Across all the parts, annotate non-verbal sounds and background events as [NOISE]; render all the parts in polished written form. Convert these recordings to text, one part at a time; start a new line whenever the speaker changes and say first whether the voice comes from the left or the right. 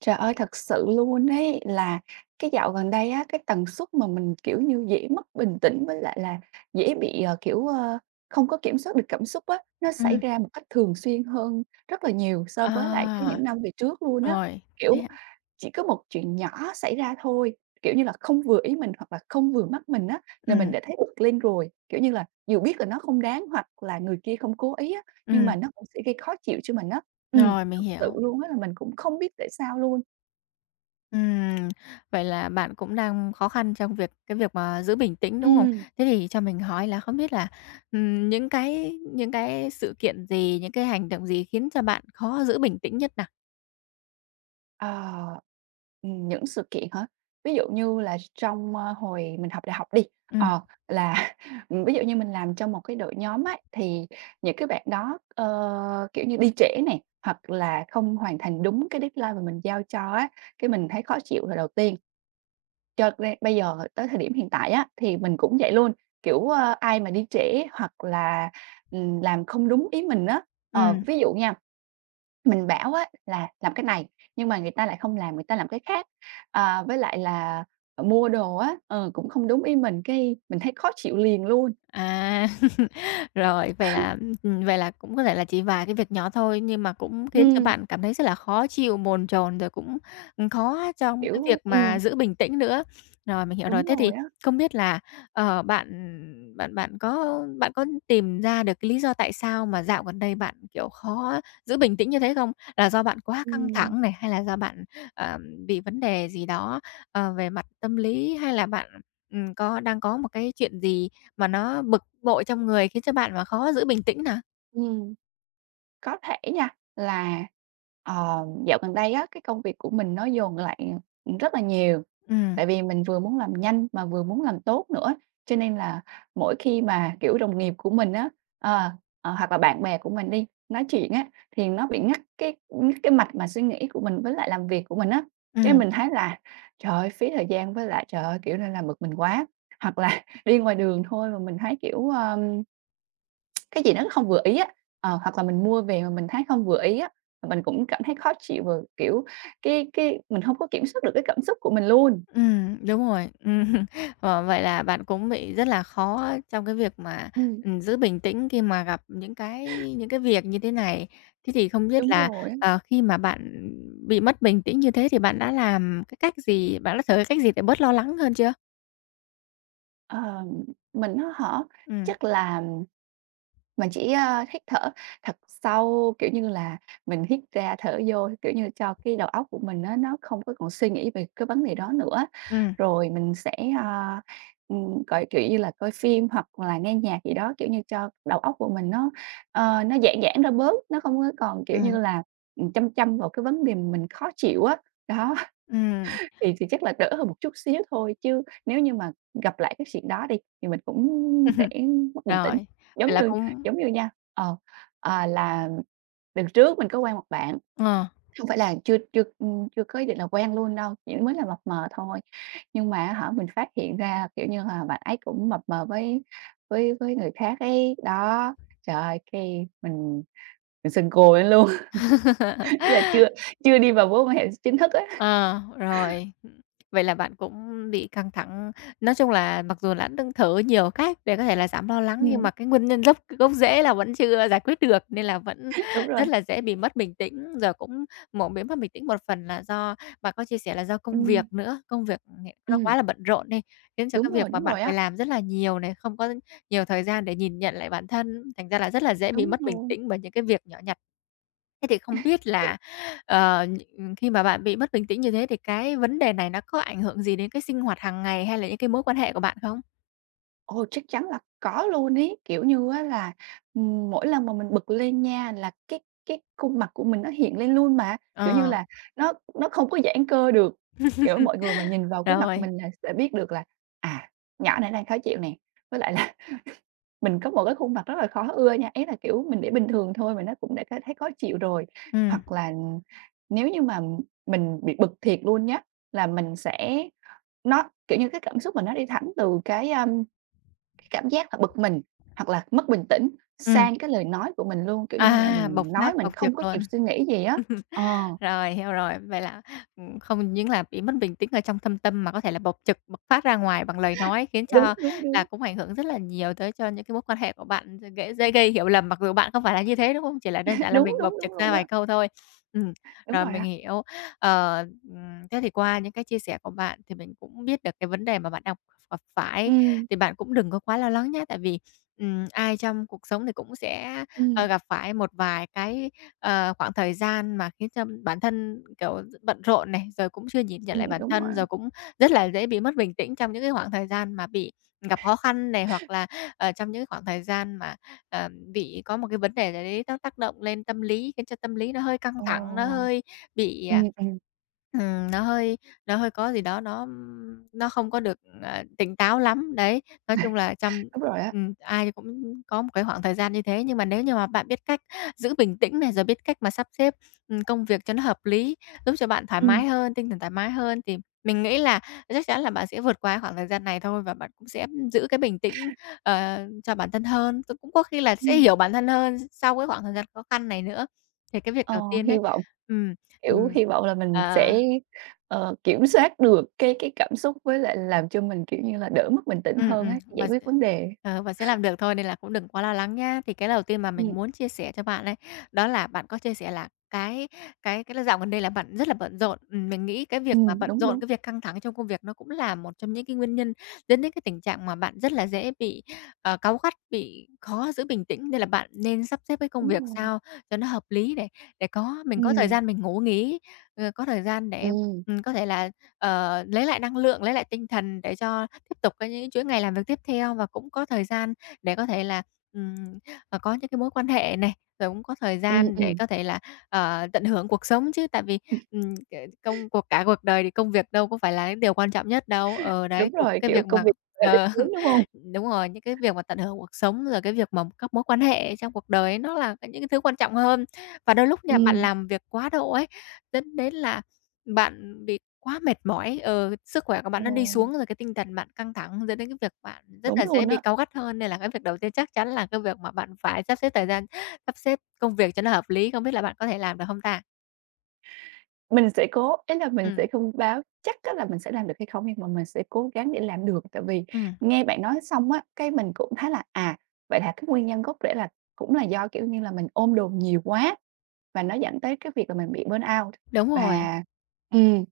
right: Trời ơi, thật sự luôn ấy, là cái dạo gần đây á, cái tần suất mà mình, kiểu như, dễ mất bình tĩnh với lại là dễ bị, kiểu, không có kiểm soát được cảm xúc á, nó xảy
left: Ừm,
right: ra một cách thường xuyên hơn rất là nhiều so với lại cái
left: à,
right: những năm về trước luôn á.
left: rồi, thế
right: Kiểu,
left: ạ.
right: chỉ có một chuyện nhỏ xảy ra thôi, kiểu như là, không vừa ý mình hoặc là không vừa mắt mình á, là mình
left: Ừm,
right: đã thấy bực lên rồi. Kiểu như là, dù biết là nó không đáng hoặc là người kia không cố ý á, nhưng
left: ừm,
right: mà nó cũng sẽ gây khó chịu cho mình á. Ừm.
left: rồi, mình
right: Thực sự
left: hiểu.
right: luôn á là mình cũng không biết tại sao luôn.
left: Ừm, vậy là bạn cũng đang khó khăn trong cái việc mà giữ bình tĩnh, đúng không?
right: Ừm.
left: Thế thì cho mình hỏi là không biết là, những cái sự kiện gì, những cái hành động gì khiến cho bạn khó giữ bình tĩnh nhất nào?
right: Ờ, những sự kiện hả? Ví dụ như là trong, hồi mình học đại học đi,
left: Ừm,
right: ờ, là, [LAUGHS] ví dụ như mình làm trong một cái đội nhóm ấy, thì những cái bạn đó, kiểu như, đi trễ nè, hoặc là không hoàn thành đúng cái deadline mà mình giao cho á, cái mình thấy khó chịu là đầu tiên. Cho ra bây giờ tới thời điểm hiện tại á, thì mình cũng vậy luôn, kiểu, ai mà đi trễ hoặc là, làm không đúng ý mình á, ờ,
left: ừm.
right: ví dụ nha, mình bảo á là làm cái này, nhưng mà người ta lại không làm, người ta làm cái khác. À, với lại là, mua đồ á, cũng không đúng ý mình, cái mình thấy khó chịu liền luôn.
left: À, [LAUGHS] rồi, vậy là cũng có thể là chỉ vài cái việc nhỏ thôi, nhưng mà cũng khiến cho
right: Ừm,
left: bạn cảm thấy rất là khó chịu, bồn chồn, rồi cũng, khó trong cái
right: kiểu
left: việc mà giữ bình tĩnh nữa. Rồi, mình hiểu rồi.
right: đúng
left: Thế thì
right: rồi á.
left: không biết là, bạn bạn bạn có tìm ra được cái lý do tại sao mà dạo gần đây bạn, kiểu, khó giữ bình tĩnh như thế không? Là do bạn quá căng
right: Ừm.
left: thẳng này, hay là do bạn, ờ, bị vấn đề gì đó, về mặt tâm lý, hay là bạn, đang có một cái chuyện gì mà nó bực bội trong người khiến cho bạn mà khó giữ bình tĩnh nè.
right: Ừm. Có thể nha, là, dạo gần đây á, cái công việc của mình nó dồn lại rất là nhiều,
left: Ừm,
right: tại vì mình vừa muốn làm nhanh mà vừa muốn làm tốt nữa. Cho nên là mỗi khi mà, kiểu, đồng nghiệp của mình á, ờ, hoặc là bạn bè của mình đi, nói chuyện á, thì nó bị ngắt cái mạch mà suy nghĩ của mình với lại làm việc của mình á. Cái
left: ừm,
right: mình thấy là, trời ơi, phí thời gian với lại, trời ơi, kiểu như là, bực mình quá. Hoặc là [LAUGHS] đi ngoài đường thôi mà mình thấy, kiểu, ờ cái gì đó nó không vừa ý á, hoặc là mình mua về mà mình thấy không vừa ý á, là mình cũng cảm thấy khó chịu và, kiểu, cái mình không có kiểm soát được cái cảm xúc của mình luôn.
left: đúng rồi. [LAUGHS] Vậy là bạn cũng bị rất là khó trong cái việc mà,
right: Ừm.
left: giữ bình tĩnh khi mà gặp những cái việc như thế này. Thế thì không biết
right: Đúng
left: là,
right: rồi á,
left: khi mà bạn bị mất bình tĩnh như thế thì bạn đã làm cái cách gì? Bạn đã thử cái cách gì để bớt lo lắng hơn chưa?
right: ờ, mình á hả,
left: Ừm,
right: chắc là mình chỉ, hít thở thật sâu, kiểu như là, mình hít ra thở vô, kiểu như, cho cái đầu óc của mình á, nó không có còn suy nghĩ về cái vấn đề đó nữa.
left: ừm,
right: Rồi mình sẽ, ờ, coi, kiểu như là, coi phim hoặc là nghe nhạc gì đó, kiểu như, cho đầu óc của mình nó, nó giãn giãn ra bớt, nó không có còn, kiểu
left: ừm,
right: như là, chăm chăm vào cái vấn đề mình khó chịu á, đó.
left: ừm.
right: Thì chắc là đỡ hơn một chút xíu thôi, chứ nếu như mà gặp lại cái chuyện đó đi, thì mình cũng sẽ
left: [LAUGHS]
right: mất bình tĩnh.
left: Rồi, vậy
right: Giống
left: là
right: như
left: cũng
right: giống như nha, là đợt trước mình có quen một bạn,
left: ờ.
right: không phải là chưa chưa, chưa có ý định là quen luôn đâu, chỉ mới là mập mờ thôi. Nhưng mà á hả, mình phát hiện ra, kiểu như là, bạn ấy cũng mập mờ với với người khác ấy, đó. Trời ơi, cái mình sân cô lên luôn, [LAUGHS] ý là chưa
left: [LAUGHS]
right: chưa đi vào mối quan hệ chính thức ấy.
left: Ờ, rồi. Vậy là bạn cũng bị căng thẳng. Nói chung là mặc dù đã đưng thử nhiều cách để có thể là giảm lo lắng, nhưng mà
right: Ừm,
left: cái nguyên nhân gốc gốc rễ là vẫn chưa giải quyết được, nên là vẫn
right: đúng
left: [LAUGHS] rất
right: rồi,
left: là dễ bị mất bình tĩnh. Rồi cũng một bị mất bình tĩnh một phần là do bạn có chia sẻ là do
right: ừ,
left: công việc nữa, công việc hiện nó
right: ừ.
left: quá là bận rộn đi, khiến cho cái việc mà
right: Đúng
left: bạn
right: rồi
left: phải
right: á.
left: làm rất là nhiều này, không có nhiều thời gian để nhìn nhận lại bản thân, thành ra là rất là dễ bị
right: Đúng
left: mất bình
right: luôn.
left: tĩnh bởi những cái việc nhỏ nhặt. Thế thì không biết
right: Đúng.
left: là, ờ, khi mà bạn bị mất bình tĩnh như thế thì cái vấn đề này nó có ảnh hưởng gì đến cái sinh hoạt hàng ngày hay là những cái mối quan hệ của bạn không?
right: Ồ, chắc chắn là có luôn ấy, kiểu như á là, mỗi lần mà mình bật lên nha là cái khuôn mặt của mình nó hiện lên luôn mà, kiểu như
left: Ờ,
right: là, nó nó không có giãn cơ được. Kiểu, mọi người mà nhìn vào cái mặt
left: rồi,
right: mình là sẽ biết được là, à, nhỏ này đang khó chịu nè, với lại là mình có một cái khuôn mặt rất là khó ưa nha, ý là, kiểu, mình để bình thường thôi mà nó cũng đã thấy thấy khó chịu rồi.
left: ừm,
right: Hoặc là nếu như mà mình bị bực thiệt luôn nhá, là mình sẽ nó kiểu như, cái cảm xúc mà nó đi thẳng từ cái, cái cảm giác là bực mình, hoặc là mất bình tĩnh
left: ừm,
right: sang cái lời nói của mình luôn, kiểu như là,
left: à, bộc
right: mình nói
left: phát,
right: mình
left: bộc trực
right: không có kịp
left: luôn.
right: suy nghĩ gì á. Ờ,
left: Rồi, hiểu rồi. Vậy là, không những là bị mất bình tĩnh ở trong thâm tâm mà có thể là bộc trực, bộc phát ra ngoài bằng lời nói, khiến cho
right: đúng, đúng,
left: là
right: đúng.
left: cũng ảnh hưởng rất là nhiều tới cho những cái mối quan hệ của bạn, rồi ghễ dễ gây hiểu lầm mặc dù bạn không phải là như thế, đúng không? Chỉ là đơn
right: [LAUGHS]
left: giản là
right: Đúng,
left: mình bộc
right: đúng, đúng
left: trực ra
right: luôn đó,
left: vài câu thôi. Ừm,
right: đúng
left: rồi
right: rồi
left: mình
right: á.
left: hiểu. Ờ, Thế thì qua những cái chia sẻ của bạn thì mình cũng biết được cái vấn đề mà bạn đang gặp phải,
right: Ừm,
left: thì bạn cũng đừng có quá lo lắng nhé, tại vì, ai trong cuộc sống thì cũng sẽ
right: ừm,
left: gặp phải một vài cái, khoảng thời gian mà khiến cho bản thân, kiểu, bận rộn này, rồi cũng chưa nhìn nhận lại bản
right: đúng rồi
left: thân,
right: á.
left: rồi cũng rất là dễ bị mất bình tĩnh trong những cái khoảng thời gian mà bị gặp khó khăn này, hoặc là, trong những khoảng thời gian mà, bị có một cái vấn đề gì đấy nó tác động lên tâm lý, khiến cho tâm lý nó hơi căng
right: Ồ,
left: thẳng, nó hơi bị,
right: ừm, ừm,
left: Ừm, nó hơi nó hơi có gì đó nó không có được, tỉnh táo lắm, đấy. Nói chung là trong
right: [LAUGHS] đúng rồi á.
left: ai cũng có một cái khoảng thời gian như thế, nhưng mà nếu như mà bạn biết cách giữ bình tĩnh này, rồi biết cách mà sắp xếp, công việc cho nó hợp lý, giúp cho bạn thoải
right: Ừm,
left: mái hơn, tinh thần thoải mái hơn thì mình nghĩ là chắc chắn là bạn sẽ vượt qua khoảng thời gian này thôi và bạn cũng sẽ giữ cái bình tĩnh, cho bản thân hơn, rồi cũng có khi là sẽ
right: ừm.
left: hiểu bản thân hơn sau cái khoảng thời gian khó khăn này nữa. Thì cái việc
right: Ờ,
left: đầu tiên đấy
right: hy vọng,
left: ừm,
right: kiểu,
left: ừm
right: hy vọng là mình
left: Ờ,
right: sẽ, kiểm soát được cái cảm xúc với lại làm cho mình, kiểu như là, đỡ mất bình tĩnh
left: ừm,
right: hơn
left: ừm,
right: á, giải
left: mình
right: quyết
left: sẽ
right: vấn đề.
left: mình sẽ làm được thôi nên là cũng đừng quá lo lắng nhá. Thì cái đầu tiên mà mình
right: Ừm,
left: muốn chia sẻ cho bạn ấy, đó là bạn có chia sẻ là cái là dạo gần đây là bạn rất là bận rộn. Mình nghĩ cái việc mà bận
right: đúng,
left: rộn,
right: đúng,
left: cái việc căng thẳng trong công việc nó cũng là một trong những cái nguyên nhân dẫn đến cái tình trạng mà bạn rất là dễ bị, cáu gắt, bị khó giữ bình tĩnh. Nên là bạn nên sắp xếp cái công
right: đúng
left: việc
right: rồi,
left: sao cho nó hợp lý để có mình có thời
right: ừm.
left: gian mình ngủ nghỉ, có thời gian để,
right: Ừm,
left: có thể là lấy lại năng lượng, lấy lại tinh thần để cho tiếp tục cái những chuỗi ngày làm việc tiếp theo và cũng có thời gian để có thể là, ừm, có những cái mối quan hệ này, rồi cũng có thời
right: ừm,
left: gian để
right: ừm.
left: có thể là, tận hưởng cuộc sống chứ. Tại vì, ừm, c công cuộc cả cuộc đời thì công việc đâu có phải là cái điều quan trọng nhất đâu. Ờ, đấy,
right: Đúng
left: cuộc
right: rồi,
left: cái
right: kiểu,
left: việc mà
right: công việc là đích
left: ờ,
right: đến,
left: [LAUGHS]
right: đúng hông?
left: đúng rồi, những cái việc mà tận hưởng cuộc sống, rồi cái việc mà các mối quan hệ trong cuộc đời ấy nó là cái những cái thứ quan trọng hơn. Và đôi lúc nha, bạn
right: Ừm,
left: làm việc quá độ ấy, dẫn đến là bạn bị quá mệt mỏi, sức khỏe của
right: ờ,
left: bạn nó đi xuống rồi cái tinh thần bạn căng thẳng dẫn đến cái việc bạn rất là
right: đúng
left: dễ
right: luôn
left: bị
right: á.
left: cáu gắt hơn, nên là cái việc đầu tiên chắc chắn là cái việc mà bạn phải sắp xếp thời gian, sắp xếp công việc cho nó hợp lý, không biết là bạn có thể làm được không ta?
right: Mình sẽ cố, ý là mình sẽ
left: Ừm,
right: không báo chắc á là mình sẽ làm được hay không, nhưng mà mình sẽ cố gắng để làm được. Tại vì
left: ừm,
right: nghe bạn nói xong á, cái mình cũng thấy là, à, vậy là cái nguyên nhân gốc rễ là cũng là do, kiểu như là, mình ôm đồm nhiều quá và nó dẫn tới cái việc là mình bị burnout
left: đúng rồi,
right: và ừm.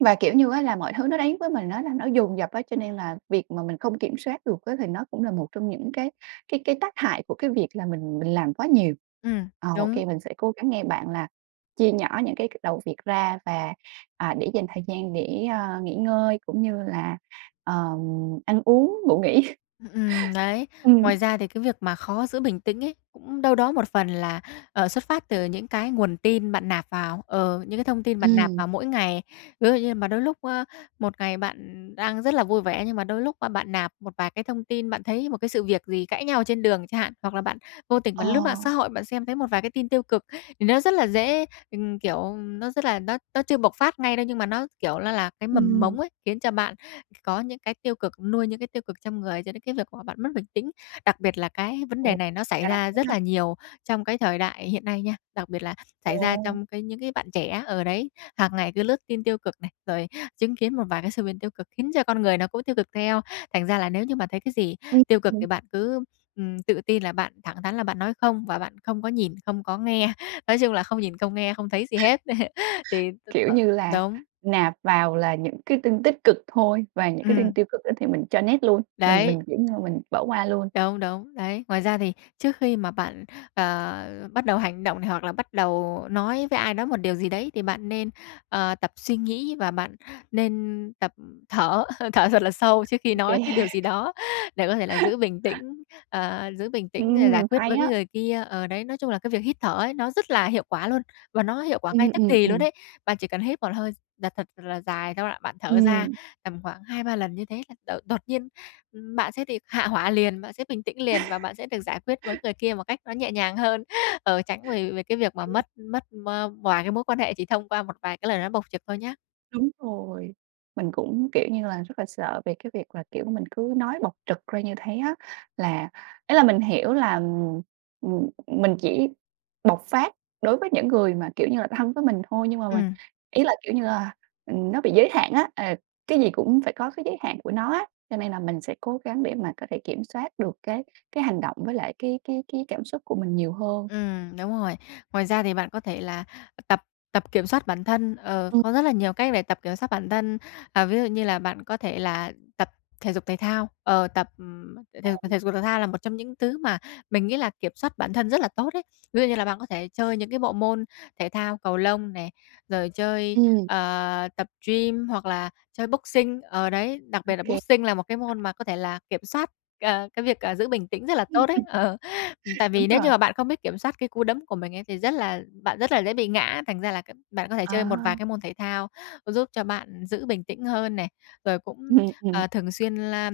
right: Và, kiểu như á, là mọi thứ nó đến với mình á là nó dồn dập á, cho nên là việc mà mình không kiểm soát được á thì nó cũng là một trong những cái tác hại của cái việc là mình làm quá nhiều.
left: ừm,
right: Ờ,
left: đúng.
right: OK, mình sẽ cố gắng nghe bạn là chia nhỏ những cái đầu việc ra và, à, để dành thời gian để, nghỉ ngơi cũng như là, ờm, ăn uống, ngủ nghỉ. [LAUGHS]
left: Ừm, đấy.
right: Ừm.
left: Ngoài ra thì cái việc mà khó giữ bình tĩnh ấy, cũng đâu đó một phần là, xuất phát từ những cái nguồn tin bạn nạp vào, những cái thông tin bạn nạp
right: Ừm.
left: vào mỗi ngày. Ví dụ như mà đôi lúc, một ngày bạn đang rất là vui vẻ, nhưng mà đôi lúc mà bạn nạp một vài cái thông tin, bạn thấy một cái sự việc gì cãi nhau trên đường chẳng hạn, hoặc là bạn vô tình
right: Ờ.
left: bạn lướt mạng xã hội, bạn xem thấy một vài cái tin tiêu cực thì nó rất là dễ, kiểu, nó rất là nó chưa bộc phát ngay đâu, nhưng mà nó, kiểu, là cái mầm
right: Ừm.
left: mống ấy, khiến cho bạn có những cái tiêu cực, nuôi những cái tiêu cực trong người cho đến cái việc mà bạn mất bình tĩnh. Đặc biệt là cái vấn đề
right: Ồ,
left: này nó xảy
right: ra là
left: ra
right: thế
left: rất
right: ha.
left: là nhiều trong cái thời đại hiện nay nha, đặc biệt là xảy ra
right: Ồ.
left: trong cái những cái bạn trẻ ở đấy, hàng ngày cứ lướt tin tiêu cực này, rồi chứng kiến một vài cái sự việc tiêu cực khiến cho con người nó cũng tiêu cực theo. Thành ra là nếu như mà thấy cái gì tiêu cực thì
right: Ừm.
left: bạn cứ, tự tin là bạn thẳng thắn là bạn nói không và bạn không có nhìn, không có nghe, nói chung là không nhìn, không nghe, không thấy gì hết. [LAUGHS] Thì
right: Kiểu như là,
left: đúng,
right: nạp vào là những cái tin tích cực thôi và những cái tin
left: ừm,
right: tiêu cực á thì mình cho net luôn,
left: đấy.
right: kiểu như mình bỏ qua luôn.
left: Đúng, đúng, đấy. Ngoài ra thì trước khi mà bạn, ờ, bắt đầu hành động này hoặc là bắt đầu nói với ai đó một điều gì đấy thì bạn nên, tập suy nghĩ và bạn nên tập thở, [LAUGHS] thở thật là sâu trước khi
right: OK. [LAUGHS]
left: nói cái điều
right: Kê.
left: gì đó để có thể là giữ bình tĩnh, giữ bình tĩnh rồi giải quyết
right: Hay
left: với cái
right: á.
left: người kia. Ở đấy, nói chung là cái việc hít thở ấy nó rất là hiệu quả luôn và nó hiệu quả ngay
right: Ừm,
left: tức
right: ừm,
left: thì luôn
right: ừm.
left: đấy. Bạn chỉ cần hít một hơi là thật là dài thôi là bạn thở ra
right: Ừm.
left: tầm khoảng hai ba lần như thế là đột nhiên bạn sẽ bị hạ hỏa liền, bạn sẽ bình tĩnh liền và bạn sẽ được giải quyết với người kia một cách nó nhẹ nhàng hơn, [LAUGHS] tránh về về cái việc mà mất mất, ơ, vài cái mối quan hệ chỉ thông qua một vài cái lời nói bộc trực thôi nhá.
right: Đúng rồi, mình cũng, kiểu như là, rất là sợ về cái việc là, kiểu, mình cứ nói bộc trực ra như thế á, là ý là mình hiểu là, ừm, mình chỉ bộc phát đối với những người mà, kiểu như là, thân với mình thôi, nhưng mà
left: Ừ,
right: mình ý là, kiểu như là, nó bị giới hạn á, cái gì cũng phải có cái giới hạn của nó á, cho nên là mình sẽ cố gắng để mà có thể kiểm soát được cái hành động với lại cái cảm xúc của mình nhiều hơn.
left: ừm, đúng rồi. Ngoài ra thì bạn có thể là tập tập kiểm soát bản thân,
right: Ừm,
left: có rất là nhiều cách để tập kiểm soát bản thân. À, ví dụ như là bạn có thể là tập thể dục thể thao, thể thể thể dục thể thao là một trong những thứ mà mình nghĩ là kiểm soát bản thân rất là tốt đấy. Ví dụ như là bạn có thể chơi những cái bộ môn thể thao cầu lông này, rồi
right: ừm.
left: tập gym hoặc là chơi boxing. Ở đấy, đặc
right: Ô
left: biệt là
right: kê,
left: boxing là một cái môn mà có thể là kiểm soát, cái việc, giữ bình tĩnh rất là tốt đấy.
right: [LAUGHS]
left: Ờ. Tại vì
right: đúng
left: nếu như
right: rồi,
left: mà bạn không biết kiểm soát cái cú đấm của mình ấy thì rất là bạn rất là dễ bị ngã, thành ra là cái bạn có thể
right: ờ,
left: chơi một vài cái môn thể thao giúp cho bạn giữ bình tĩnh hơn này, rồi cũng,
right: ừm, ừm,
left: thường xuyên la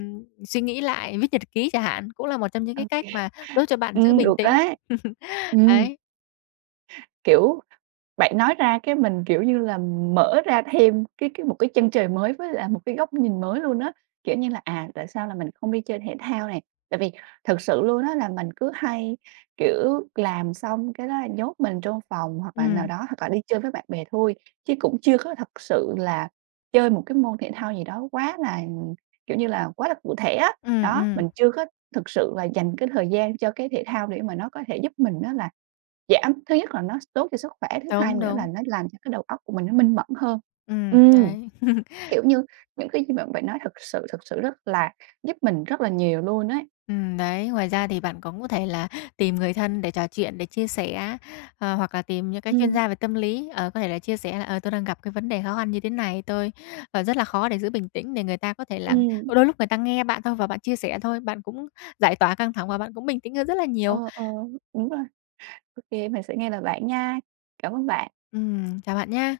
left: suy nghĩ lại, viết nhật ký chẳng hạn, cũng là một trong những
right: ô
left: cái cách
right: kê.
left: mà giúp cho bạn giữ bình
right: Được
left: tĩnh.
right: đấy.
left: [LAUGHS]
right: Ừm,
left: Đấy,
right: kiểu, bạn nói ra cái mình, kiểu như là, mở ra thêm cái một cái chân trời mới với lại một cái góc nhìn mới luôn á, kiểu như là, à, tại sao là mình không đi chơi thể thao này? Tại vì thật sự luôn á là mình cứ hay, kiểu, làm xong cái đó là nhốt mình trong phòng hoặc là nào
left: ừm,
right: đó, hoặc là đi chơi với bạn bè thôi, chứ cũng chưa có thật sự là chơi một cái môn thể thao gì đó quá là, kiểu như là, quá là cụ thể á.
left: ừm,
right: Đó,
left: ừm,
right: mình chưa có thực sự là dành cái thời gian cho cái thể thao để mà nó có thể giúp mình đó là giảm, thứ nhất là nó tốt cho sức khỏe, thứ hai
left: đúng,
right: nữa
left: đúng,
right: là nó làm cho cái đầu óc của mình nó minh mẫn hơn. Ừm,
left: đấy. [LAUGHS]
right: kiểu như, những cái gì bạn bạn nói thật sự thực sự rất là giúp mình rất là nhiều luôn ấy.
left: Đấy, ngoài ra thì bạn cũng có thể là tìm người thân để trò chuyện, để chia sẻ, hoặc là tìm những cái chuyên
right: Ừm,
left: gia về tâm lý, có thể là chia sẻ là "Ờ, tôi đang gặp cái vấn đề khó khăn như thế này, tôi, rất là khó để giữ bình tĩnh." Để người ta có thể là
right: ừm,
left: đôi lúc người ta nghe bạn thôi và bạn chia sẻ thôi, bạn cũng giải tỏa căng thẳng và bạn cũng bình tĩnh hơn rất là nhiều.
right: ờ, ờ, đúng rồi. Ô kê, mình sẽ nghe lời bạn nha. Cảm ơn bạn.
left: Chào bạn nha.